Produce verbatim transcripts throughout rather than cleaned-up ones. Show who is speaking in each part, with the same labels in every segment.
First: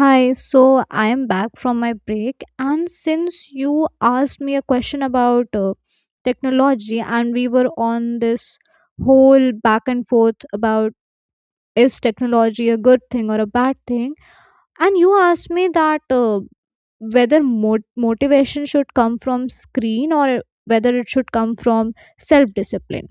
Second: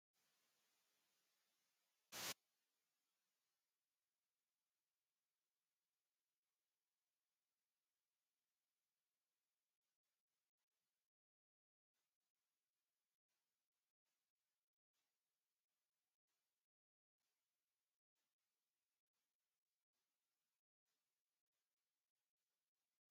Speaker 1: Hi, so I am back from my break, and since you asked me a question about uh, technology, and we were on this whole back and forth about is technology a good thing or a bad thing, and you asked me that uh, whether mot- motivation should come from screen or whether it should come from self discipline.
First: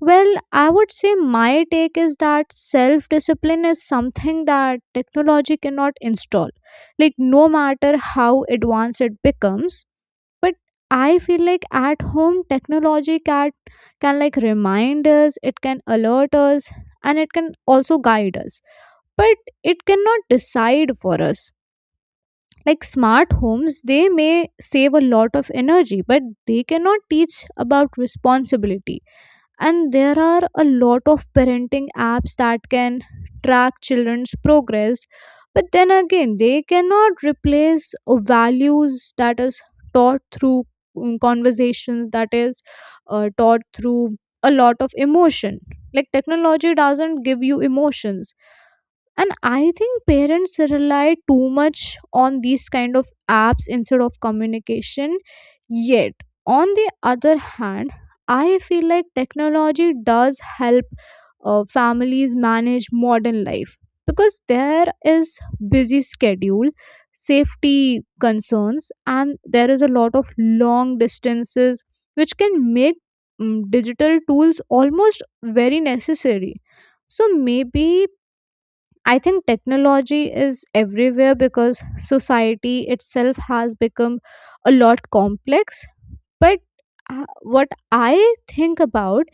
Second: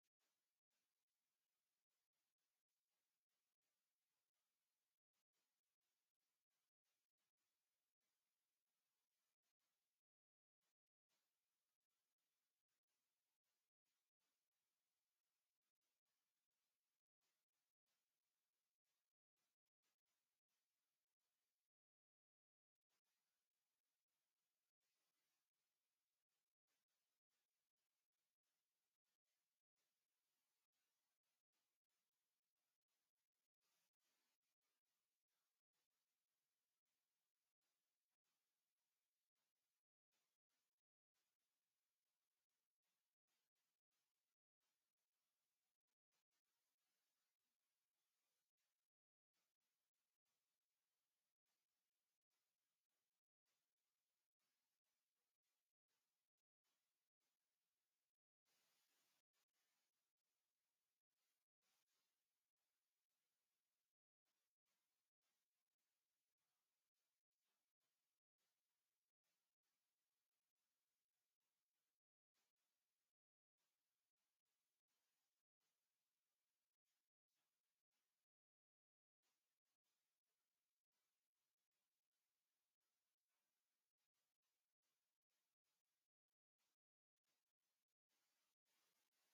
Speaker 1: Well, I would say my take is that self discipline is something that technology cannot install. Like, no matter how advanced it becomes, but I feel like at home, technology can, can like remind us, it can alert us, and it can also guide us. But it cannot decide for us. Like, smart homes, they may save a lot of energy, but they cannot teach about responsibility, and there are a lot of parenting apps that can track children's progress, but then again they cannot replace uh, values that is taught through mm, conversations that is uh, taught through a lot of emotion. Like, technology doesn't give you emotions, and I think parents rely too much on these kind of apps instead of communication. Yet, on the other hand, I feel like technology does help uh, families manage modern life, because there is busy schedule, safety concerns, and there is a lot of long distances, which can make mm, digital tools almost very necessary. So maybe I think technology is everywhere because society itself has become a lot complex. But uh, what I think about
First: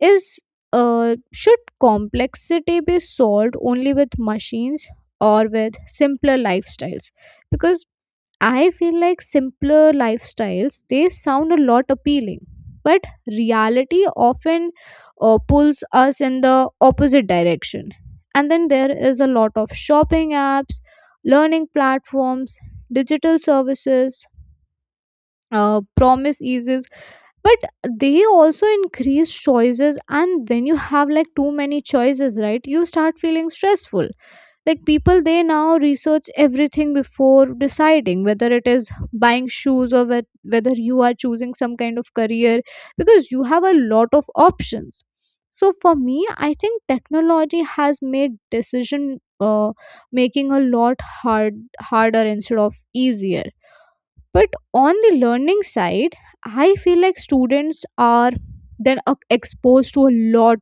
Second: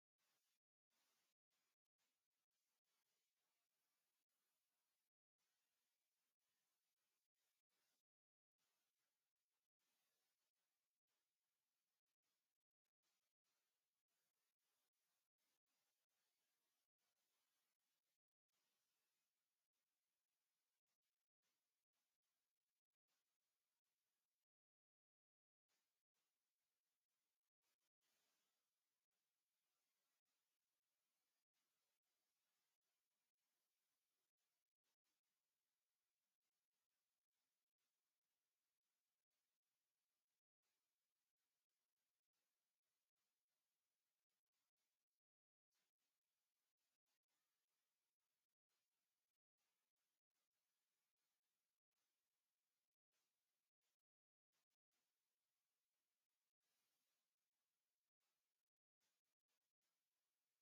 Speaker 1: is, uh, should complexity be solved only with machines or with simpler lifestyles? Because I feel like simpler lifestyles, they sound a lot appealing, but reality often uh, pulls us in the opposite direction. And then there is a lot of shopping apps, learning platforms, digital services, uh, promise eases, but they also increase choices, and when you have like too many choices, right, you start feeling stressful. Like, people they now research everything before deciding whether it is buying shoes or whe- whether you are choosing some kind of career, because you have a lot of options. So for me, I think technology has made decision uh, making a lot hard harder instead of easier. But on the learning side, I feel like students are then uh, exposed to a lot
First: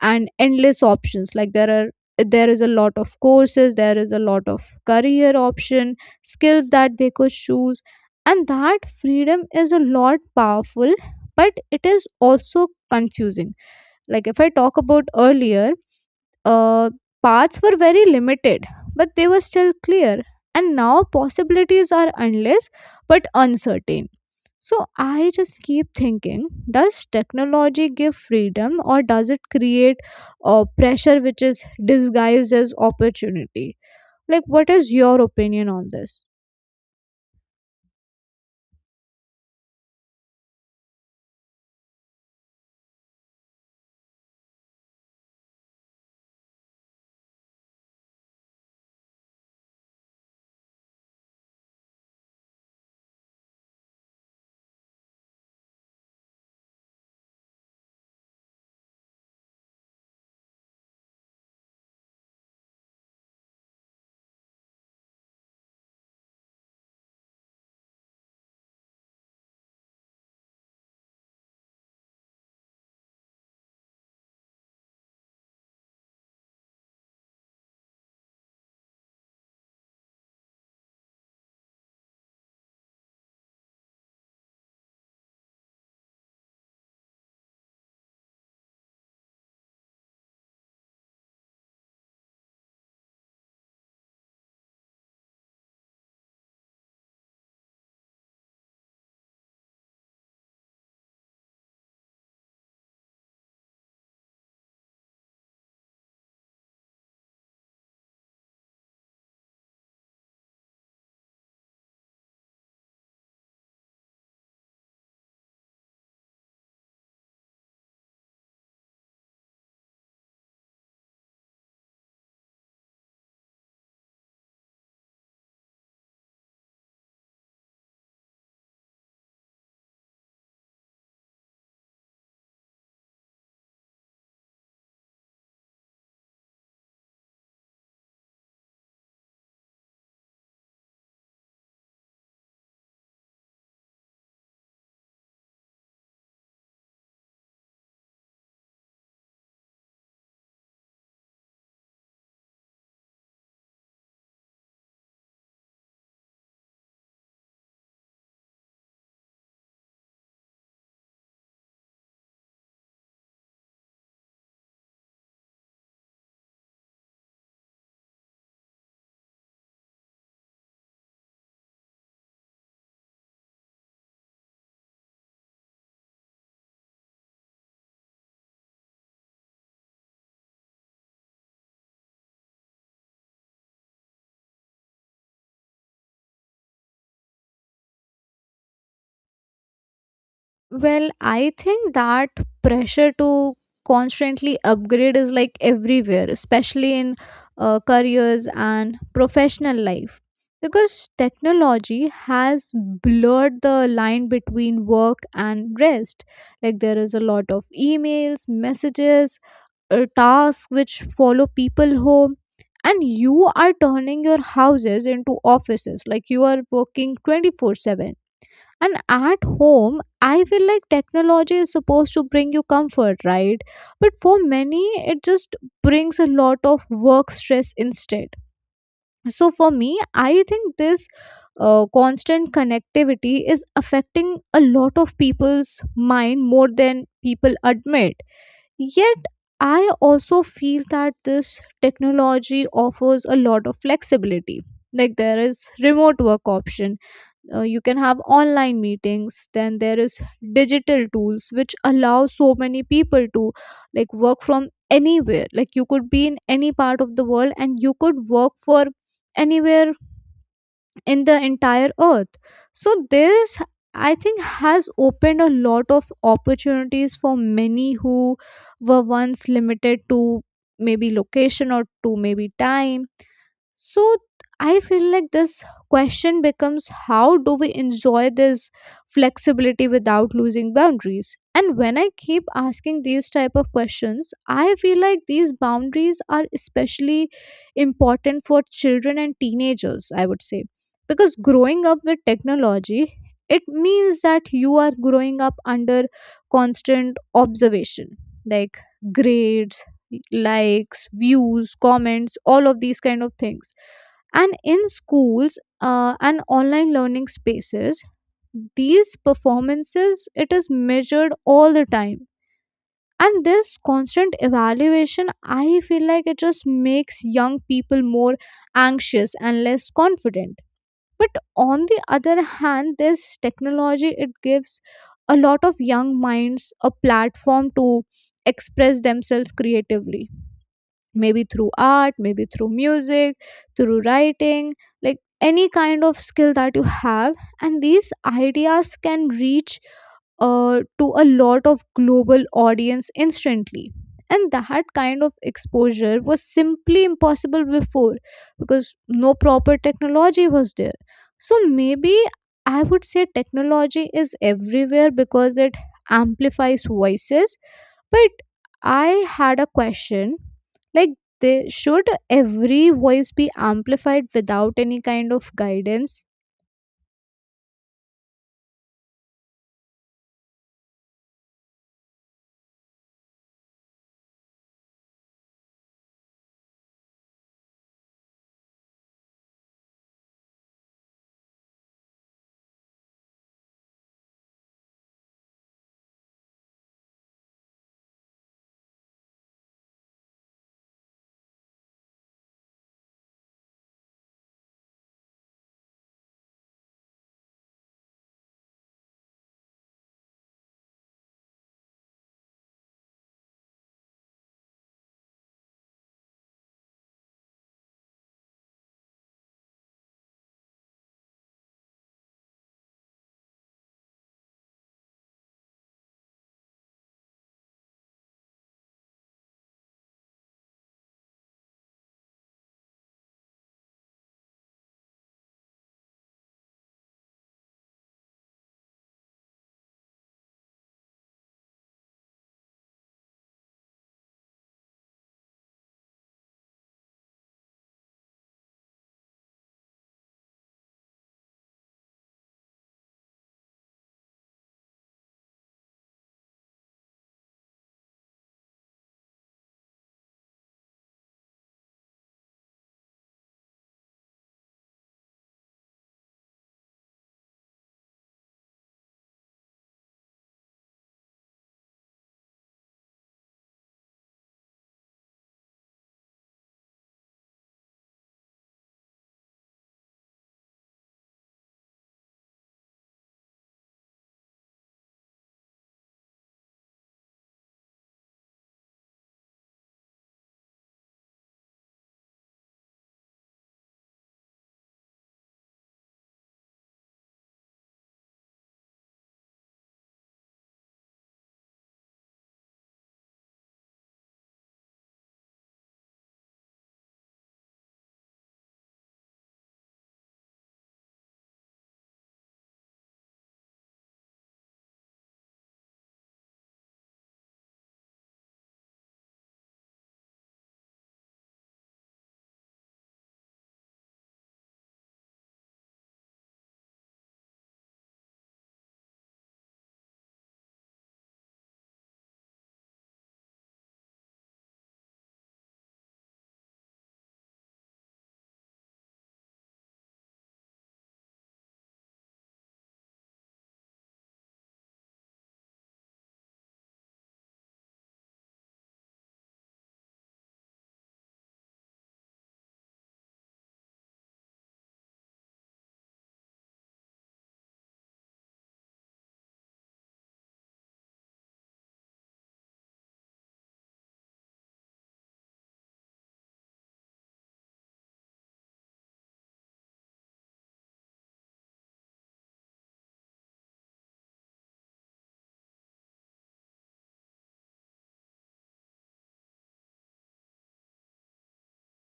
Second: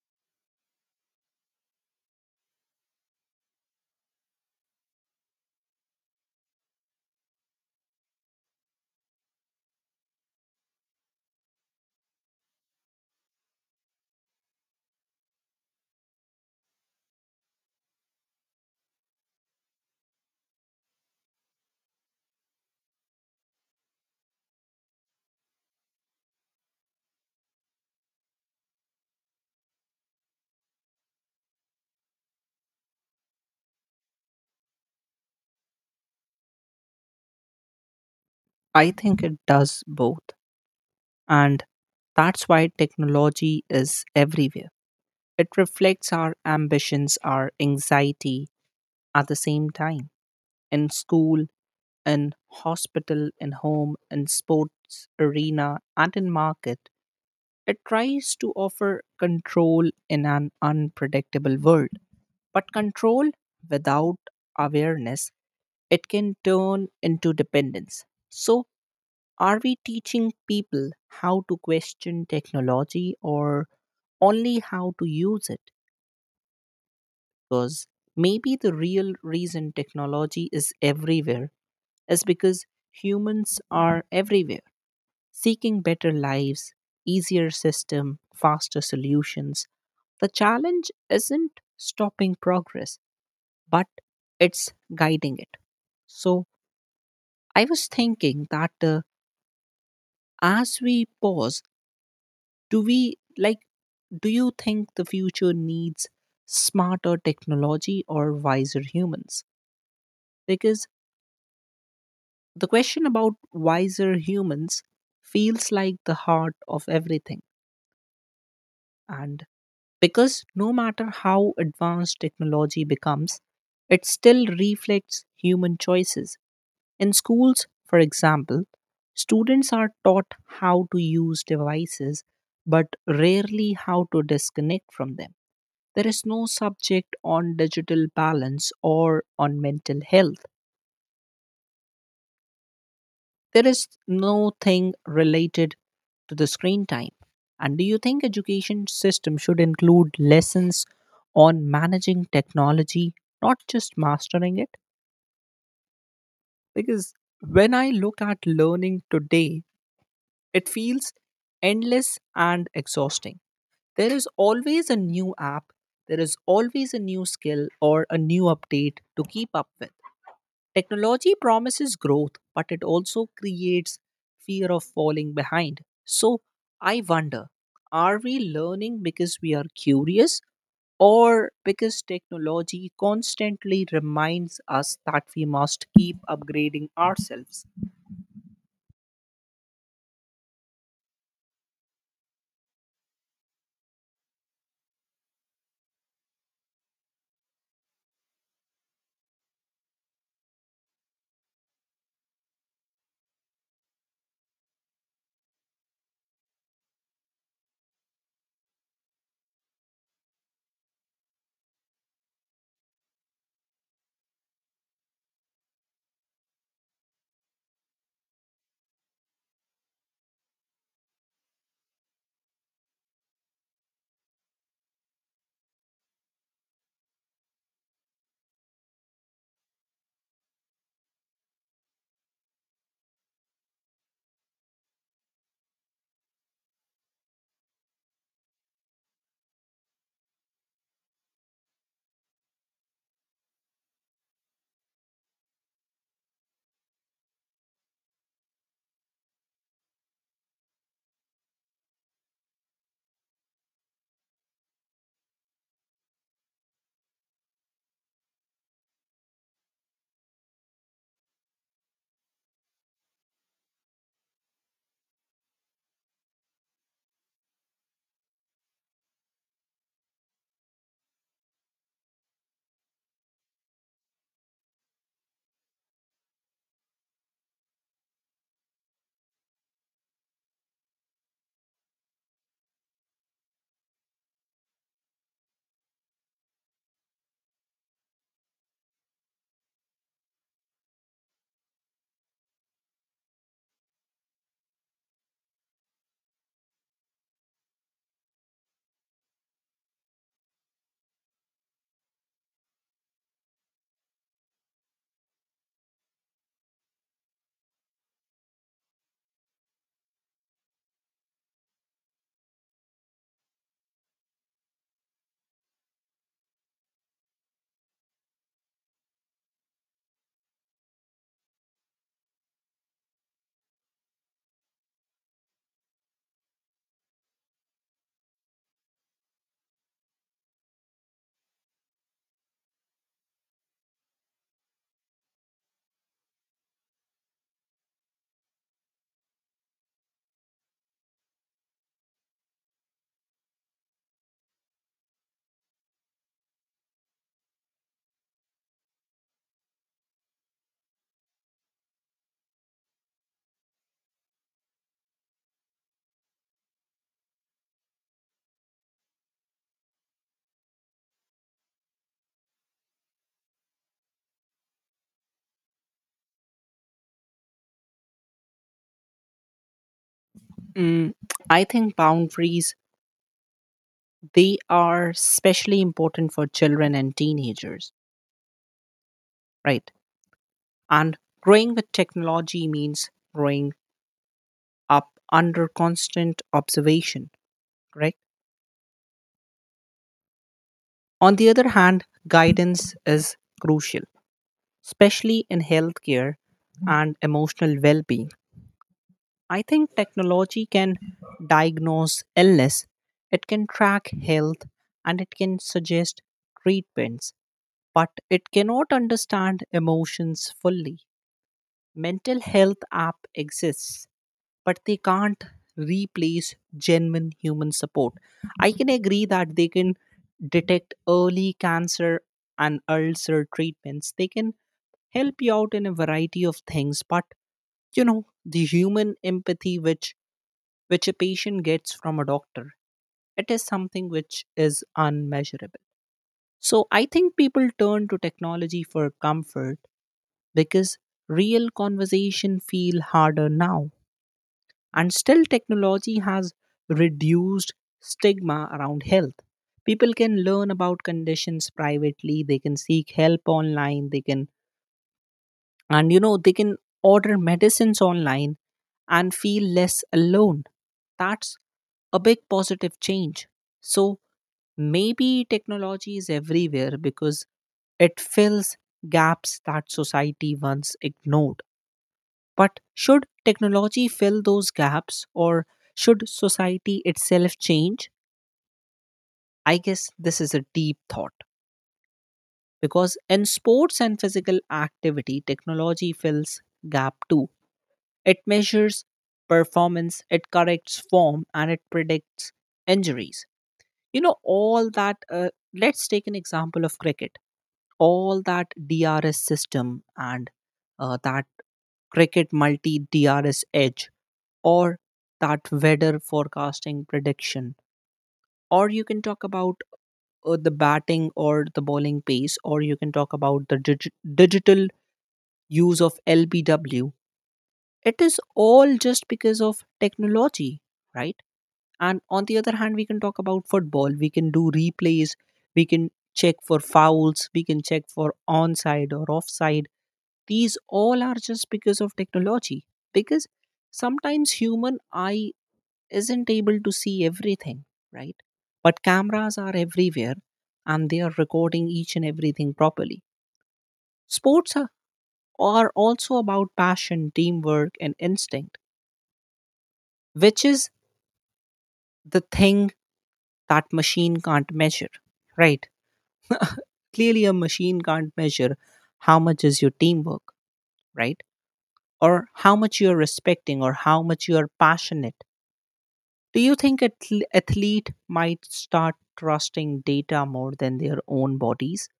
Speaker 1: and endless options. Like, there are there is a lot of courses, there is a lot of career option, skills that they could choose, and that freedom is a lot powerful, but it is also confusing. Like, if I talk about earlier, uh, paths were very limited, but they were still clear. And now possibilities are endless but uncertain. So I just keep thinking, does technology give freedom or does it create uh, pressure which is disguised as opportunity? Like, what is your opinion on this?
Speaker 2: I think it does both. And that's why technology is everywhere. It reflects our ambitions, our anxiety at the same time. In school, in hospital, in home, in sports arena, and in market, it tries to offer control in an unpredictable world. But control without awareness, it can turn into dependence. So, are we teaching people how to question technology or only how to use it? Because maybe the real reason technology is everywhere is because humans are everywhere seeking better lives, easier system, faster solutions. The challenge isn't stopping progress, but it's guiding it. So I was thinking that uh, as we pause, do we like do you think the future needs smarter technology or wiser humans, because the question about wiser humans feels like the heart of everything, and because no matter how advanced technology becomes, it still reflects human choices. In schools, for example, students are taught how to use devices but rarely how to disconnect from them. There is no subject on digital balance or on mental health. There is no thing related to the screen time. And do you think education system should include lessons on managing technology, not just mastering it? Because when I look at learning today, it feels endless and exhausting. There is always a new app, there is always a new skill or a new update to keep up with. Technology promises growth, but it also creates fear of falling behind. So I wonder, are we learning because we are curious or because technology constantly reminds us that we must keep upgrading ourselves?
Speaker 1: Well, I think that pressure to constantly upgrade is like everywhere, especially in uh, careers and professional life. Because technology has blurred the line between work and rest. Like, there is a lot of emails, messages, uh, tasks which follow people home. And you are turning your houses into offices. Like, you are working twenty four seven, and at home, I feel like technology is supposed to bring you comfort, right? But for many, it just brings a lot of work stress instead. So for me, I think this uh, constant connectivity is affecting a lot of people's mind more than people admit. Yet, I also feel that this technology offers a lot of flexibility. Like, there is remote work option, uh, you can have online meetings, then there is digital tools which allow so many people to like work from anywhere. Like, you could be in any part of the world and you could work for anywhere in the entire earth. So this, I think, has opened a lot of opportunities for many who were once limited to maybe location or to maybe time. So I feel like this question becomes, how do we enjoy this flexibility without losing boundaries? And when I keep asking these type of questions, I feel like these boundaries are especially important for children and teenagers, I would say. Because growing up with technology, it means that you are growing up under constant observation, like grades, likes, views, comments, all of these kind of things. And in schools uh, and online learning spaces, these performances, it is measured all the time. And this constant evaluation, I feel like, it just makes young people more anxious and less confident. But on the other hand, this technology, it gives a lot of young minds a platform to express themselves creatively, maybe through art, maybe through music, through writing, like any kind of skill that you have, and these ideas can reach uh, to a lot of global audience instantly. And that kind of exposure was simply impossible before, because no proper technology was there. So maybe I would say technology is everywhere because it amplifies voices. But I had a question, like, they, should every voice be amplified without any kind of guidance?
Speaker 2: Mm, I think boundaries, they are especially important for children and teenagers, right? And growing with technology means growing up under constant observation, correct? On the other hand, guidance is crucial, especially in healthcare and emotional well being. I think technology can diagnose illness, it can track health, and it can suggest treatments, but it cannot understand emotions fully. Mental health app exists but they can't replace genuine human support. I can agree that they can detect early cancer and ulcer treatments. They can help you out in a variety of things, but you know, the human empathy which which a patient gets from a doctor, it is something which is unmeasurable. So I think people turn to technology for comfort because real conversation feel harder now. And still, technology has reduced stigma around health. People can learn about conditions privately, they can seek help online, they can, and you know, they can order medicines online and feel less alone. That's a big positive change. So maybe technology is everywhere because it fills gaps that society once ignored. But should technology fill those gaps or should society itself change? I guess this is a deep thought because in sports and physical activity, technology fills gap too. It measures performance, it corrects form, and it predicts injuries. You know, all that, uh, let's take an example of cricket. All that D R S system and uh, that cricket multi D R S edge, or that weather forecasting prediction, or you can talk about uh, the batting or the bowling pace, or you can talk about the dig- digital use of L B W. It is all just because of technology, right? And on the other hand, we can talk about football. We can do replays, we can check for fouls, we can check for onside or offside. These all are just because of technology, because sometimes human eye isn't able to see everything, right? But cameras are everywhere, and they are recording each and everything properly. Sports are, are also about passion, teamwork, and instinct, which is the thing that machine can't measure, right? Clearly, a machine can't measure how much is your teamwork, right? Or how much you're respecting or how much you're passionate. Do you think athl- athlete might start trusting data more than their own bodies?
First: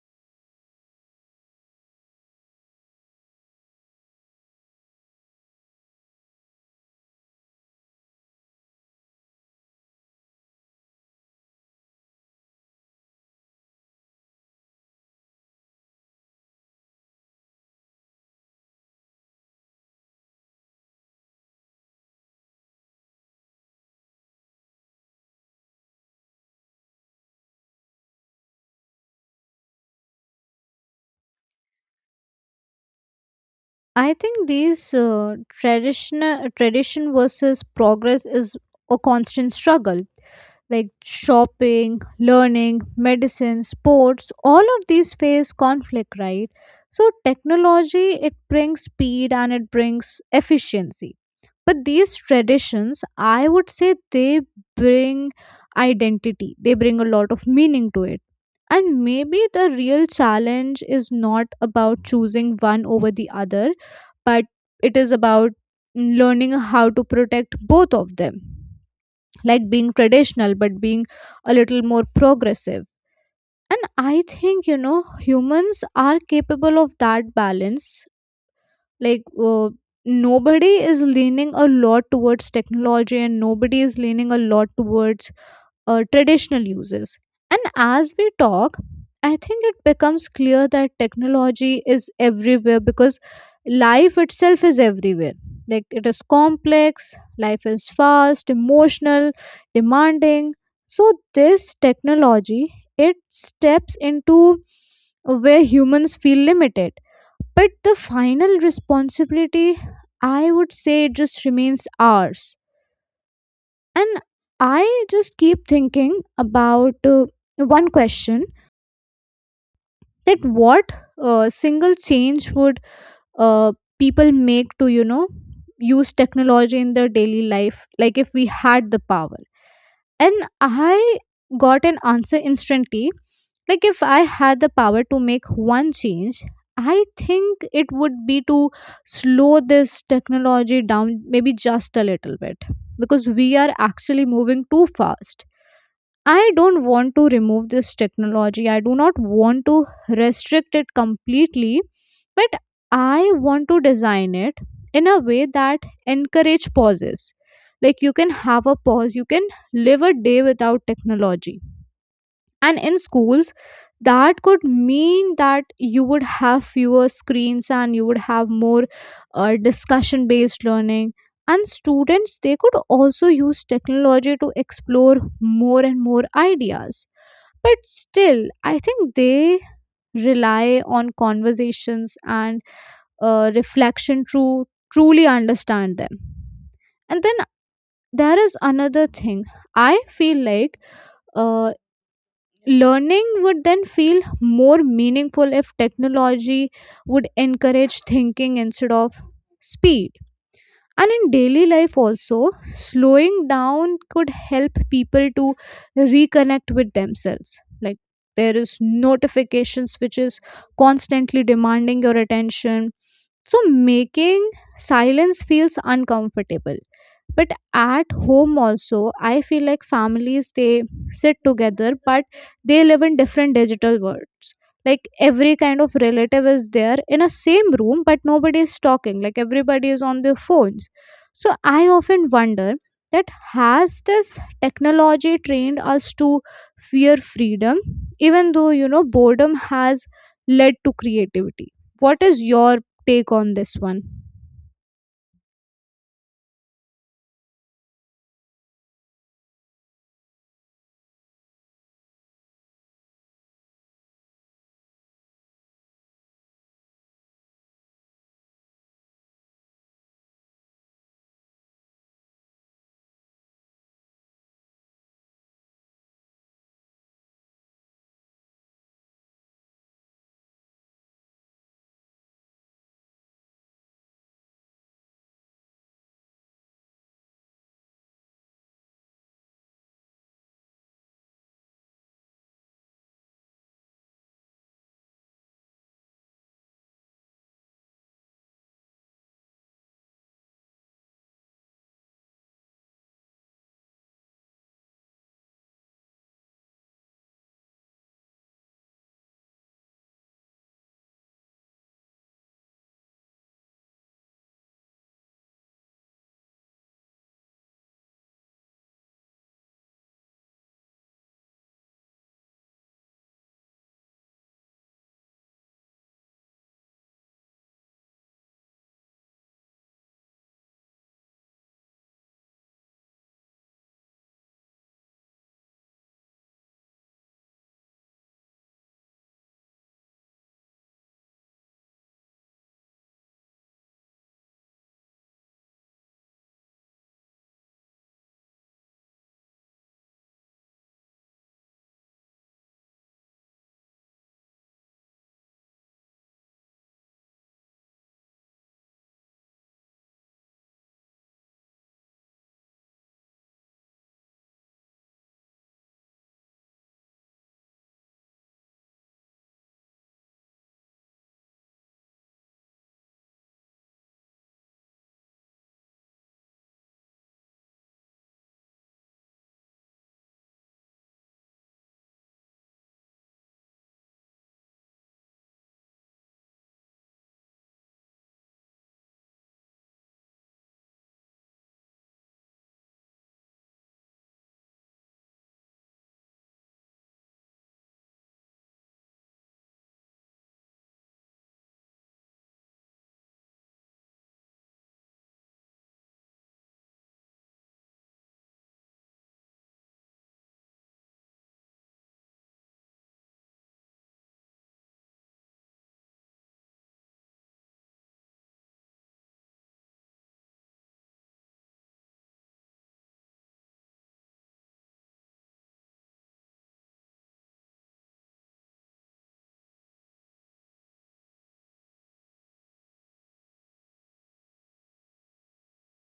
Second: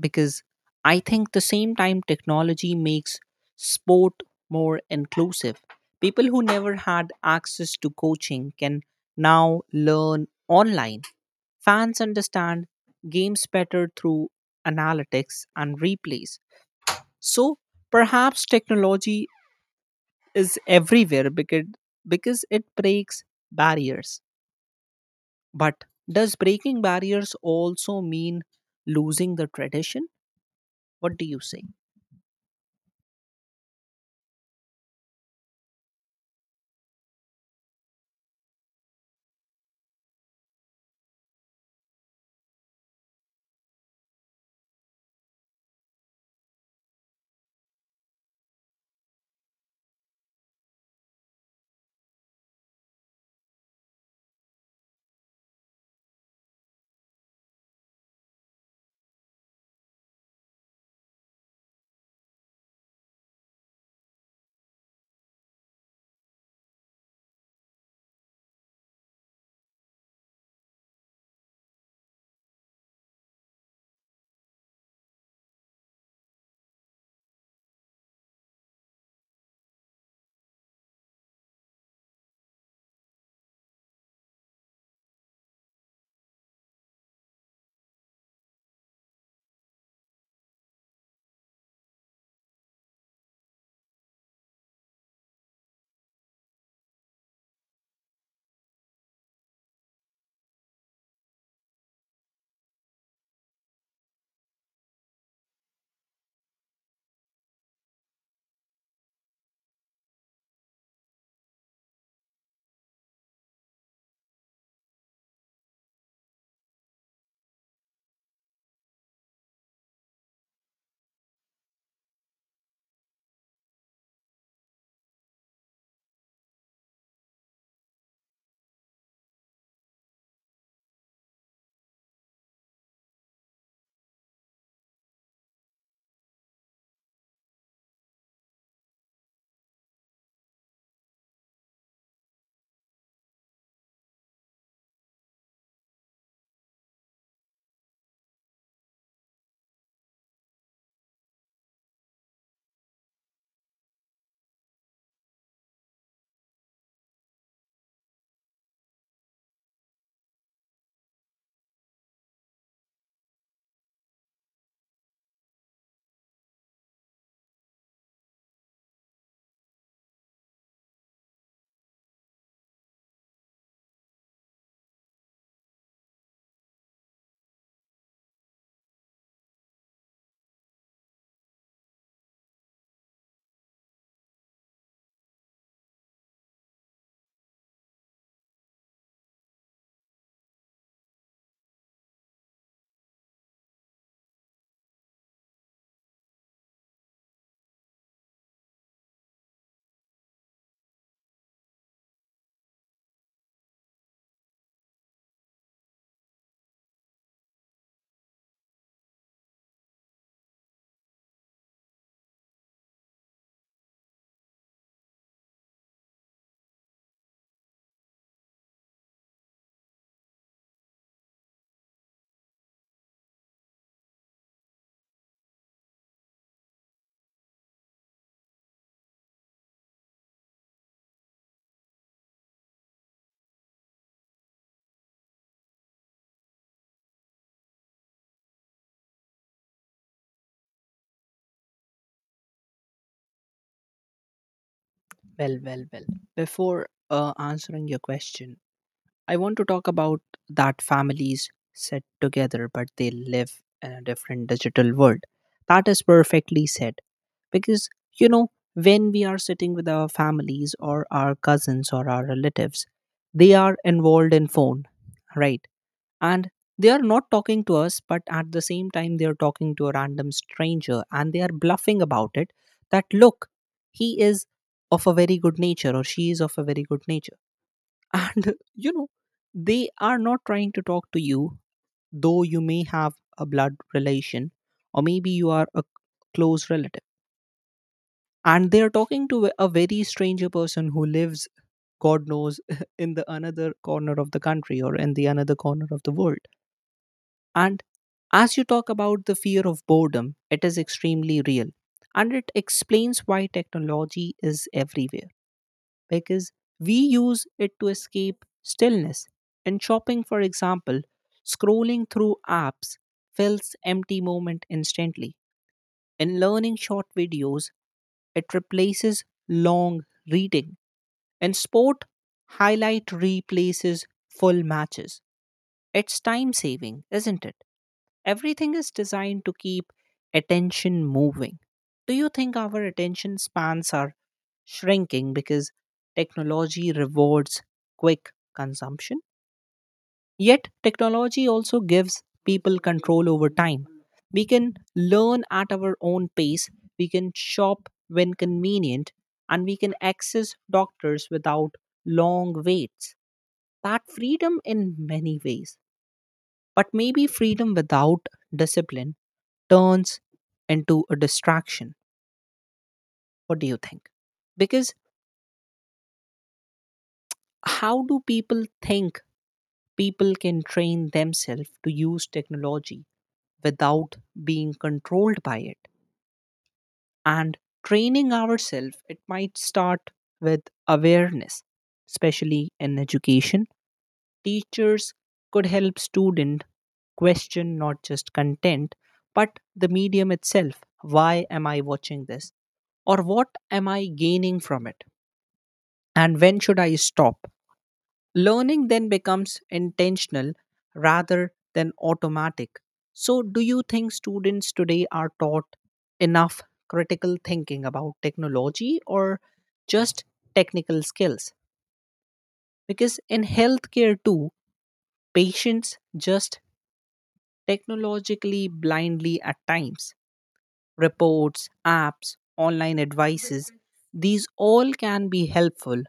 Speaker 2: Because I think the same time technology makes sport more inclusive. People who never had access to coaching can now learn online. Fans understand games better through analytics and replays. So perhaps technology is everywhere because, because it breaks barriers. But does breaking barriers also mean losing the tradition? What do you say?
Speaker 1: I think these uh, traditional tradition versus progress is a constant struggle. Like, shopping, learning, medicine, sports, all of these face conflict, right? So technology, it brings speed and it brings efficiency, but these traditions, I would say, they bring identity, they bring a lot of meaning to it. And maybe the real challenge is not about choosing one over the other, but it is about learning how to protect both of them, like being traditional but being a little more progressive. And I think, you know, humans are capable of that balance. Like, uh, nobody is leaning a lot towards technology and nobody is leaning a lot towards uh, traditional uses. And as we talk, I think it becomes clear that technology is everywhere because life itself is everywhere. Like, it is complex, life is fast, emotional, demanding. So this technology, it steps into where humans feel limited, but the final responsibility, I would say, it just remains ours. And I just keep thinking about uh, one question, that what uh, single change would uh, people make to, you know, use technology in their daily life, like if we had the power? And I got an answer instantly. Like, if I had the power to make one change, I think it would be to slow this technology down, maybe just a little bit, because we are actually moving too fast. I don't want to remove this technology. I do not want to restrict it completely, but I want to design it in a way that encourage pauses. Like, you can have a pause, you can live a day without technology. And in schools, that could mean that you would have fewer screens and you would have more uh, discussion based learning. And students, they could also use technology to explore more and more ideas, but still I think they rely on conversations and uh, reflection to truly understand them. And then there is another thing, I feel like, uh, learning would then feel more meaningful if technology would encourage thinking instead of speed. And in daily life, also, slowing down could help people to reconnect with themselves. Like, there is notifications which is constantly demanding your attention. So making silence feels uncomfortable. But at home also, I feel like families, they sit together, but they live in different digital worlds. Like, every kind of relative is there in a same room but nobody is talking, like everybody is on their phones. So I often wonder, that has this technology trained us to fear freedom, even though, you know, boredom has led to creativity? What is your take on this one?
Speaker 2: Well, well, well. Before uh, answering your question, I want to talk about that families sit together but they live in a different digital world. That is perfectly said. Because, you know, when we are sitting with our families or our cousins or our relatives, they are involved in phone, right? And they are not talking to us, but at the same time they are talking to a random stranger and they are bluffing about it, that look, he is of a very good nature or she is of a very good nature. And you know they are not trying to talk to you, though you may have a blood relation or maybe you are a close relative, and they are talking to a very stranger person who lives god knows in the another corner of the country or in the another corner of the world. And as you talk about the fear of boredom, it is extremely real. And it explains why technology is everywhere because we use it to escape stillness. In shopping, for example, scrolling through apps fills empty moment instantly. In learning short videos, it replaces long reading. In sport, highlight replaces full matches. It's time saving, isn't it? Everything is designed to keep attention moving. Do you think our attention spans are shrinking because technology rewards quick consumption? Yet, technology also gives people control over time. We can learn at our own pace, we can shop when convenient, and we can access doctors without long waits. That freedom, in many ways, but maybe freedom without discipline turns into a distraction. What do you think? Because how do people think people can train themselves to use technology without being controlled by it? And training ourselves, it might start with awareness, especially in education. Teachers could help student question not just content but the medium itself. Why am I watching this, or what am I gaining from it, and when should I stop? Learning then becomes intentional rather than automatic. So do you think students today are taught enough critical thinking about technology or just technical skills? Because in healthcare too, patients just technologically blindly at times. Reports, apps, online advices, these all can be helpful,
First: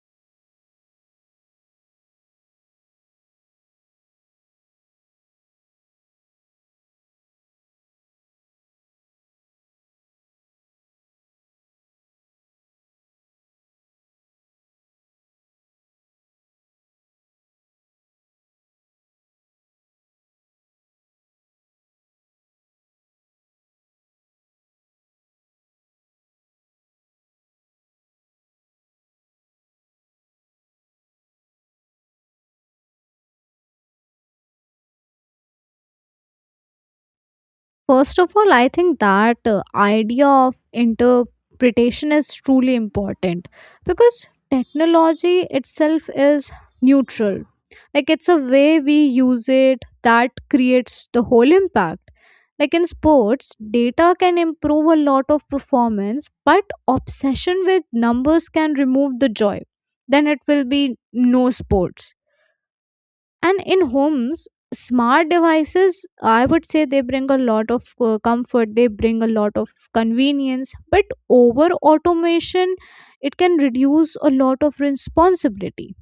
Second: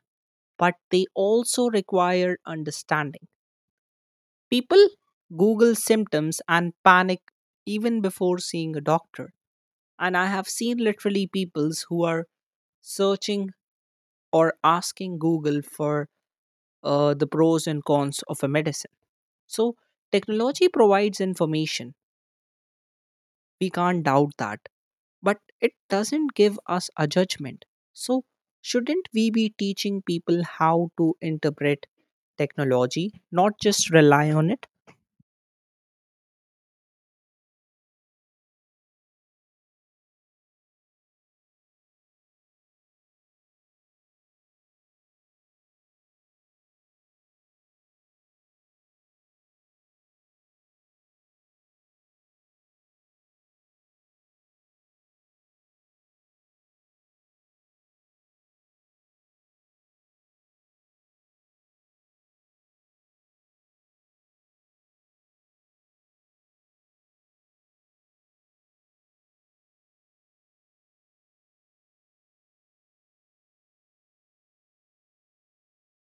Speaker 2: but they also require understanding. People Google symptoms and panic even before seeing a doctor. And I have seen literally peoples who are searching or asking Google for uh, the pros and cons of a medicine. So, technology provides information, we can't doubt that. But it doesn't give us a judgment. So, shouldn't we be teaching people how to interpret technology, not just rely on it?
Speaker 1: First of all, I think that uh, idea of interpretation is truly important, because technology itself is neutral. Like, it's a way we use it that creates the whole impact. Like in sports, data can improve a lot of performance, but obsession with numbers can remove the joy. Then it will be no sports, and in homes, smart devices, I would say they bring a lot of uh, comfort. They bring a lot of convenience, but over automation, it can reduce a lot of responsibility.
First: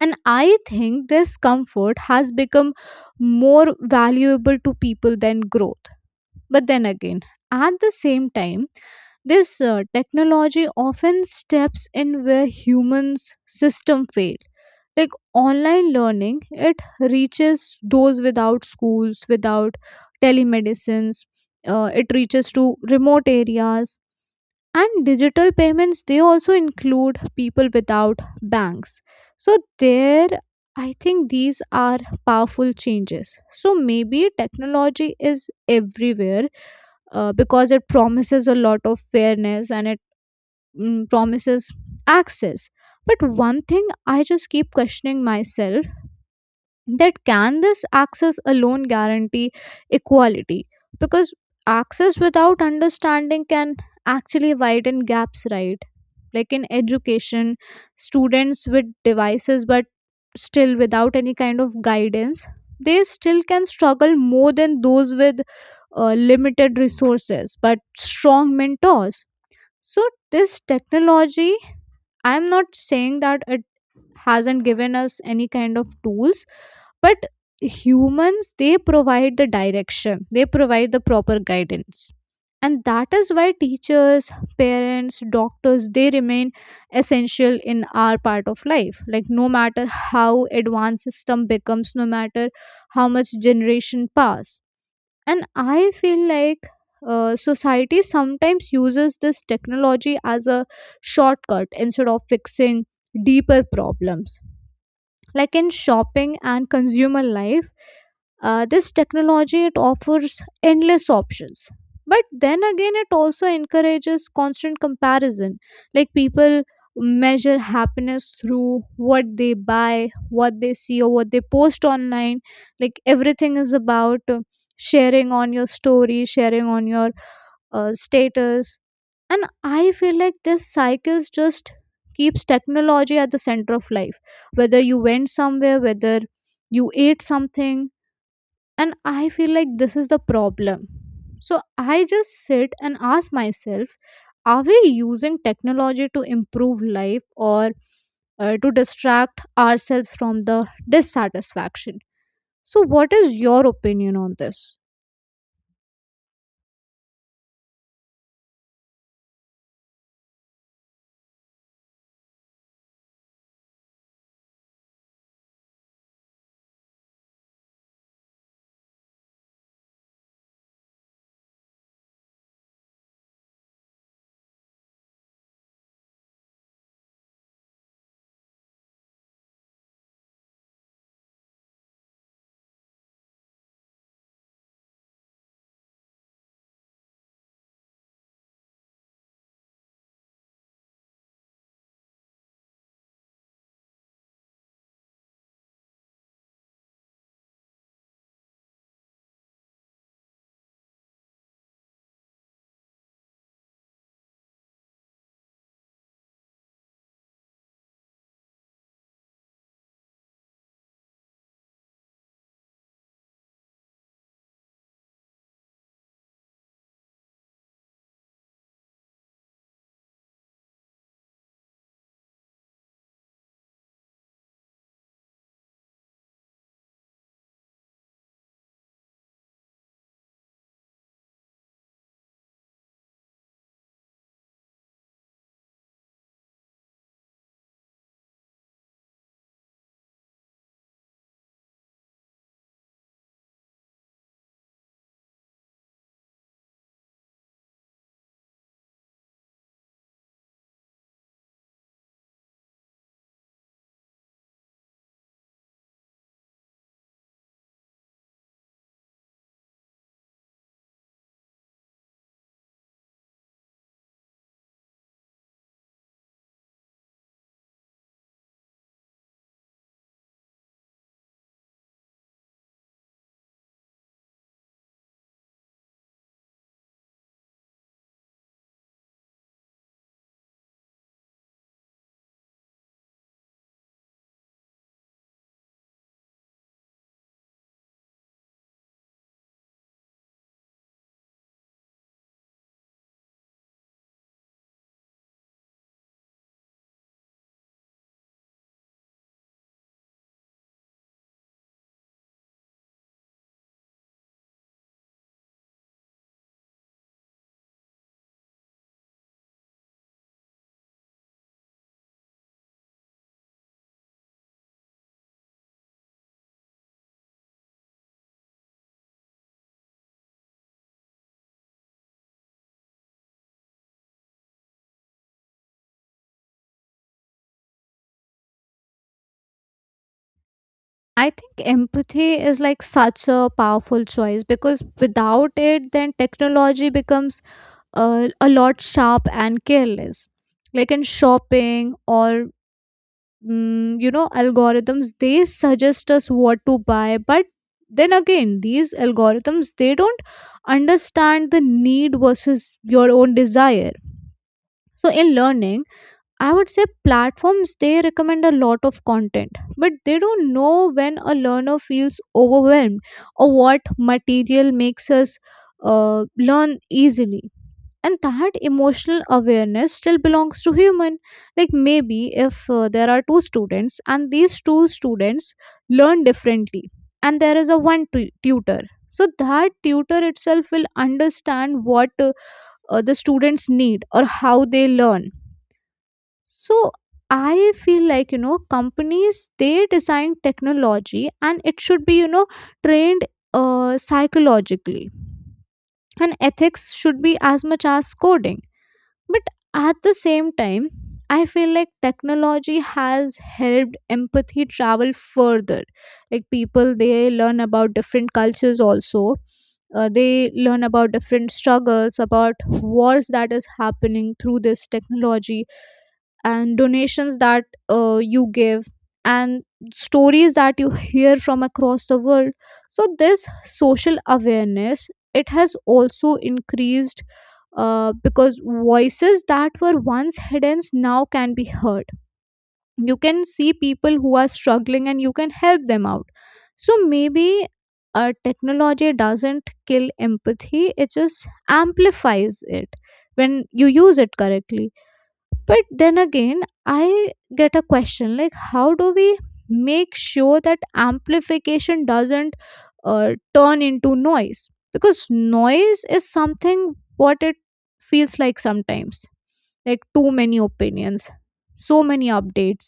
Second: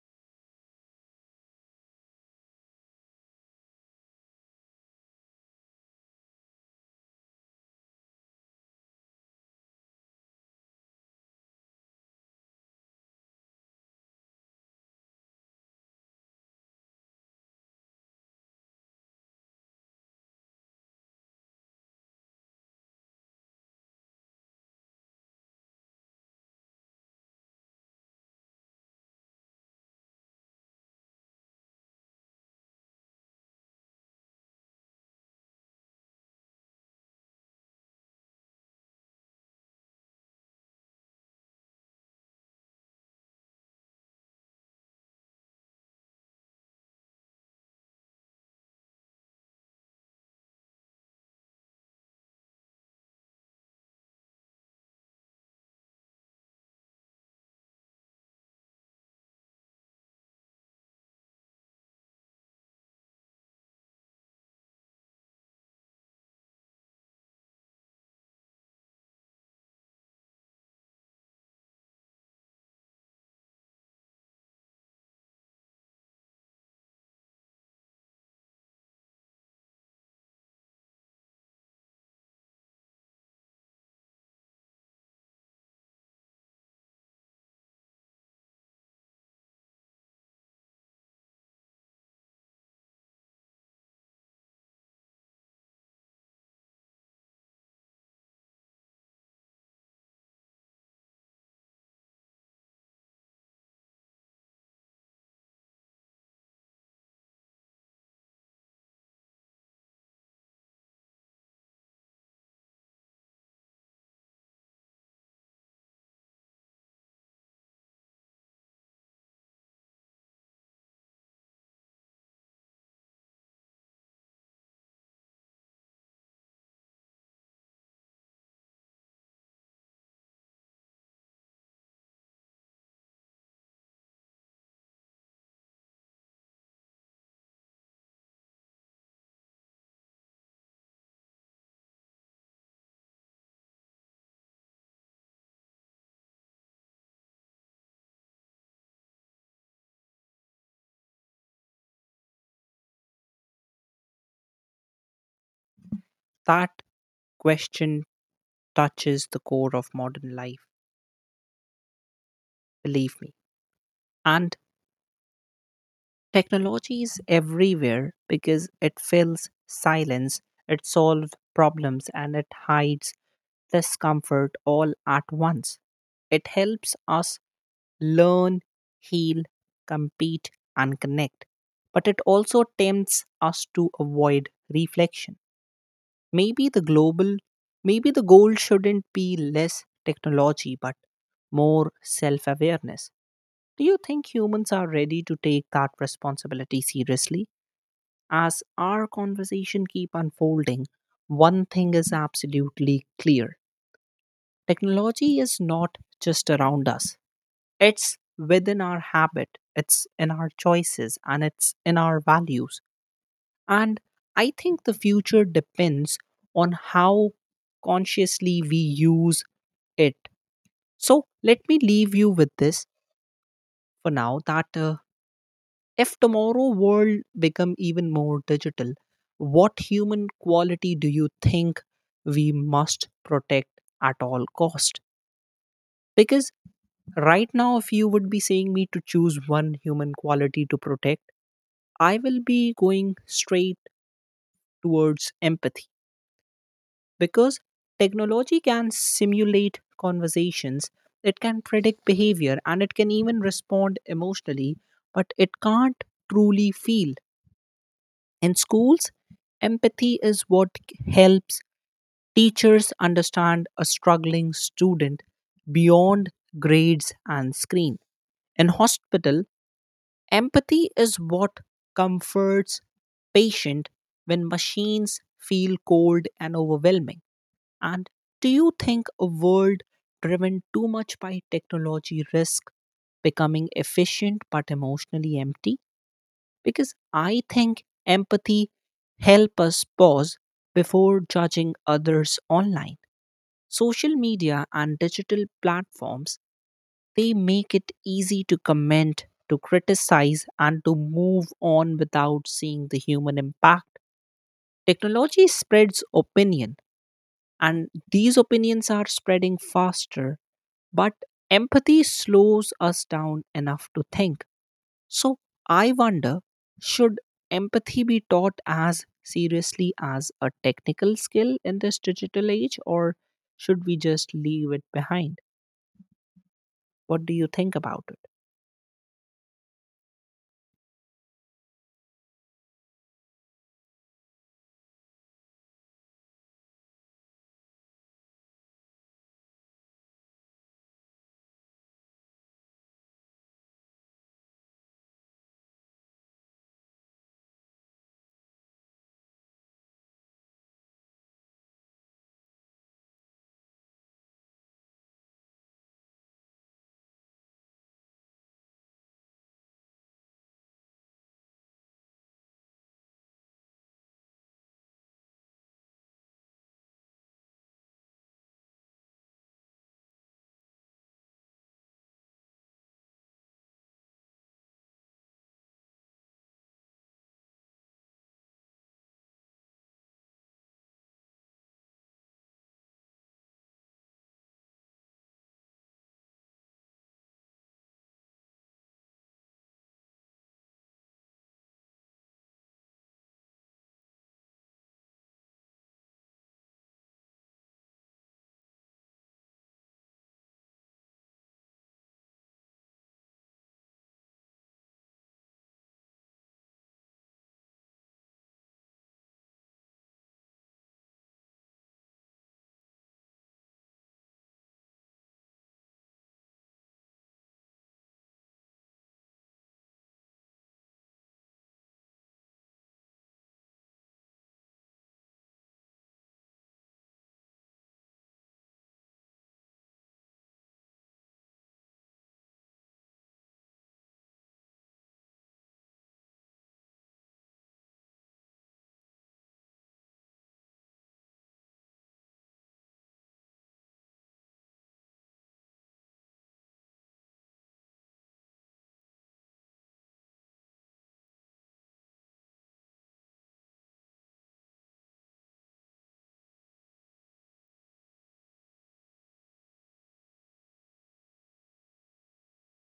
Speaker 1: And I think this comfort has become more valuable to people than growth. But then again, at the same time, this uh, technology often steps in where humans system fail. Like online learning, it reaches those without schools, without telemedicines. Uh, it reaches to remote areas, and digital payments, they also include people without banks. So there, I think these are powerful changes. So maybe technology is everywhere uh, because it promises a lot of fairness, and it mm, promises access. But one thing I just keep questioning myself, that can this access alone guarantee equality? Because access without understanding can actually widen gaps, right? Like in education, students with devices but still without any kind of guidance, they still can struggle more than those with uh, limited resources but strong mentors. So this technology, I'm not saying that it hasn't given us any kind of tools, but humans, they provide the direction, they provide the proper guidance. And that is why teachers, parents, doctors, they remain essential in our part of life, like no matter how advanced system becomes, no matter how much generation pass. And I feel like uh, society sometimes uses this technology as a shortcut instead of fixing deeper problems. Like in shopping and consumer life, uh, this technology, it offers endless options, but then again, it also encourages constant comparison. Like people measure happiness through what they buy, what they see, or what they post online. Like everything is about uh, sharing on your story, sharing on your uh, status. And I feel like this cycles just keeps technology at the center of life, whether you went somewhere, whether you ate something. And I feel like this is the problem. So I just sit and ask myself, are we using technology to improve life, or uh, to distract ourselves from the dissatisfaction? So what is your opinion on this?
Speaker 2: That question touches the core of modern life, believe me. And technology is everywhere because it fills silence, it solves problems, and it hides discomfort all at once. It helps us learn, heal, compete, and connect. But it also tempts us to avoid reflection. Maybe the global, Maybe the goal shouldn't be less technology but more self awareness. Do you think humans are ready to take that responsibility seriously? As our conversation keep unfolding, one thing is absolutely clear. Technology is not just around us. It's within our habit, it's in our choices, and it's in our values. And I think the future depends on how consciously we use it. So let me leave you with this for now that uh, if tomorrow world become even more digital, what human quality do you think we must protect at all cost? Because right now, if you would be saying me to choose one human quality to protect, I will be going straight towards empathy because technology can simulate conversations, it can predict behavior, and it can even respond emotionally, but it can't truly feel. In schools, empathy is what helps teachers understand a struggling student beyond grades and screen. In hospital, empathy is what comforts patient when machines feel cold and overwhelming. And do you think a world driven too much by technology risk becoming efficient but emotionally empty? Because I think empathy help us pause before judging others online. Social media and digital platforms, they make it easy to comment, to criticize, and to move on without seeing the human impact. Technology spreads opinion, and these opinions are spreading faster, but empathy slows us down enough to think. So I wonder, should empathy be taught as seriously as a technical skill in this digital age, or should we just leave it behind? What do you think about it?
Speaker 1: I think empathy is like such a powerful choice, because without it, then technology becomes uh, a lot sharp and careless. Like in shopping or, mm, you know, algorithms, they suggest us what to buy. But then again, these algorithms, they don't understand the need versus your own desire. So in learning, I would say platforms they recommend a lot of content, but they don't know when a learner feels overwhelmed or what material makes us uh, learn easily. And that emotional awareness still belongs to human. Like maybe if uh, there are two students, and these two students learn differently, and there is a one tu- tutor. So that tutor itself will understand what uh, uh, the students need or how they learn. So I feel like you know companies they design technology, and it should be you know trained uh, psychologically, and ethics should be as much as coding. But at the same time, I feel like technology has helped empathy travel further. Like people they learn about different cultures also. Uh, they learn about different struggles, about wars that is happening through this technology, and donations that uh, you give, and stories that you hear from across the world. So this social awareness, it has also increased uh, because voices that were once hidden now can be heard. You can see people who are struggling, and you can help them out. So maybe uh, technology doesn't kill empathy, it just amplifies it when you use it correctly. But then again, I get a question like, how do we make sure that amplification doesn't uh, turn into noise? Because noise is something what it feels like sometimes, like too many opinions, so many updates,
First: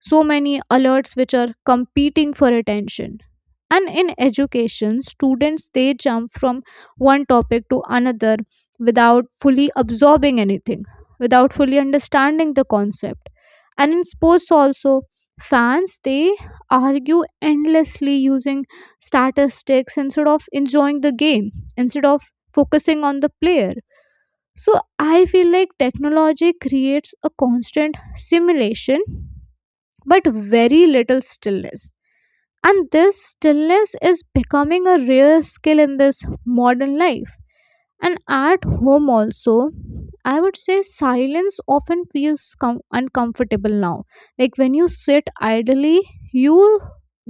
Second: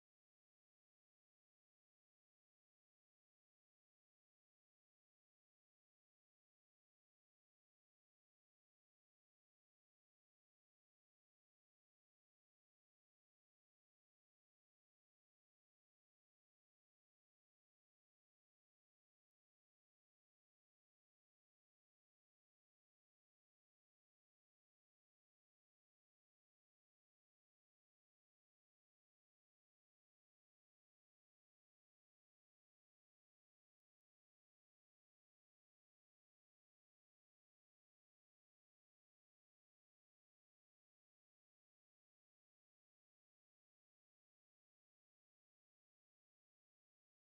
Speaker 1: so many alerts which are competing for attention. And in education, students they jump from one topic to another without fully absorbing anything, without fully understanding the concept. And in sports also, fans they argue endlessly using statistics instead of enjoying the game, instead of focusing on the player. So I feel like technology creates a constant simulation, but very little stillness. And this stillness is becoming a rare skill in this modern life. And at home, also, I would say silence often feels com- uncomfortable now. Like when you sit idly, you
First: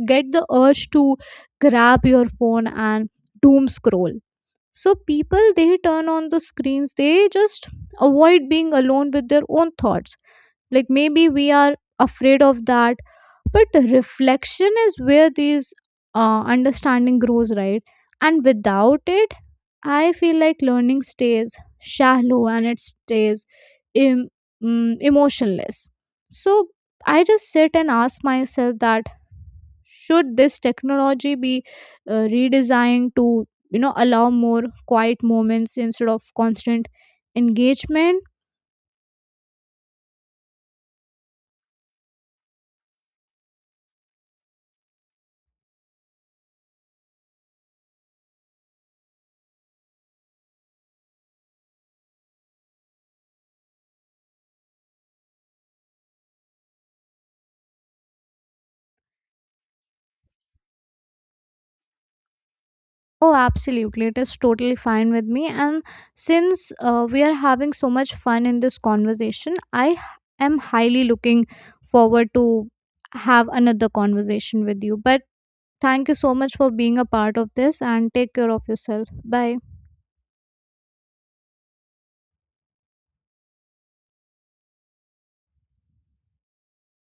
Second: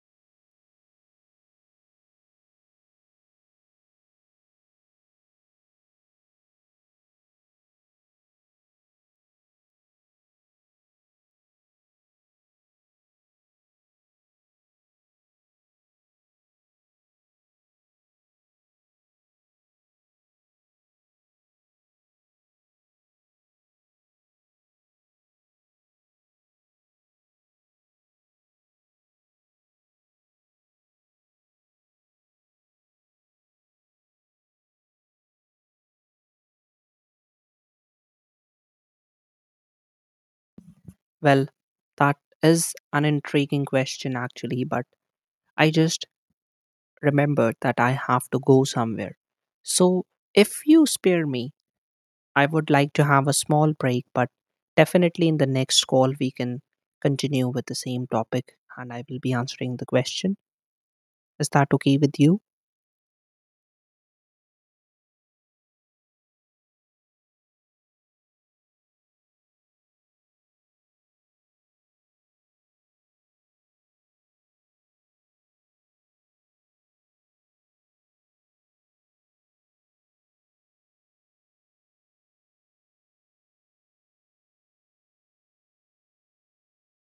Speaker 1: get the urge to grab your phone and doom scroll. So people they turn on the screens, they just avoid being alone with their own thoughts. Like maybe we are afraid of that. But reflection is where these uh, understanding grows, right? And without it, I feel like learning stays shallow, and it stays em- mm, emotionless. So I just sit and ask myself that, should this technology be uh, redesigned to you know allow more quiet moments instead of constant engagement?
Speaker 2: Well, that is an intriguing question, actually, but I just remembered that I have to go somewhere. So if you spare me, I would like to have a small break, but definitely in the next call, we can continue with the same topic and I will be answering the question. Is that okay with you?
Speaker 1: Oh, absolutely, it is totally fine with me. And since uh, we are having so much fun in this conversation, i h- am highly looking forward to have another conversation with you. But thank you so much for being a part of this, and take care of yourself. Bye.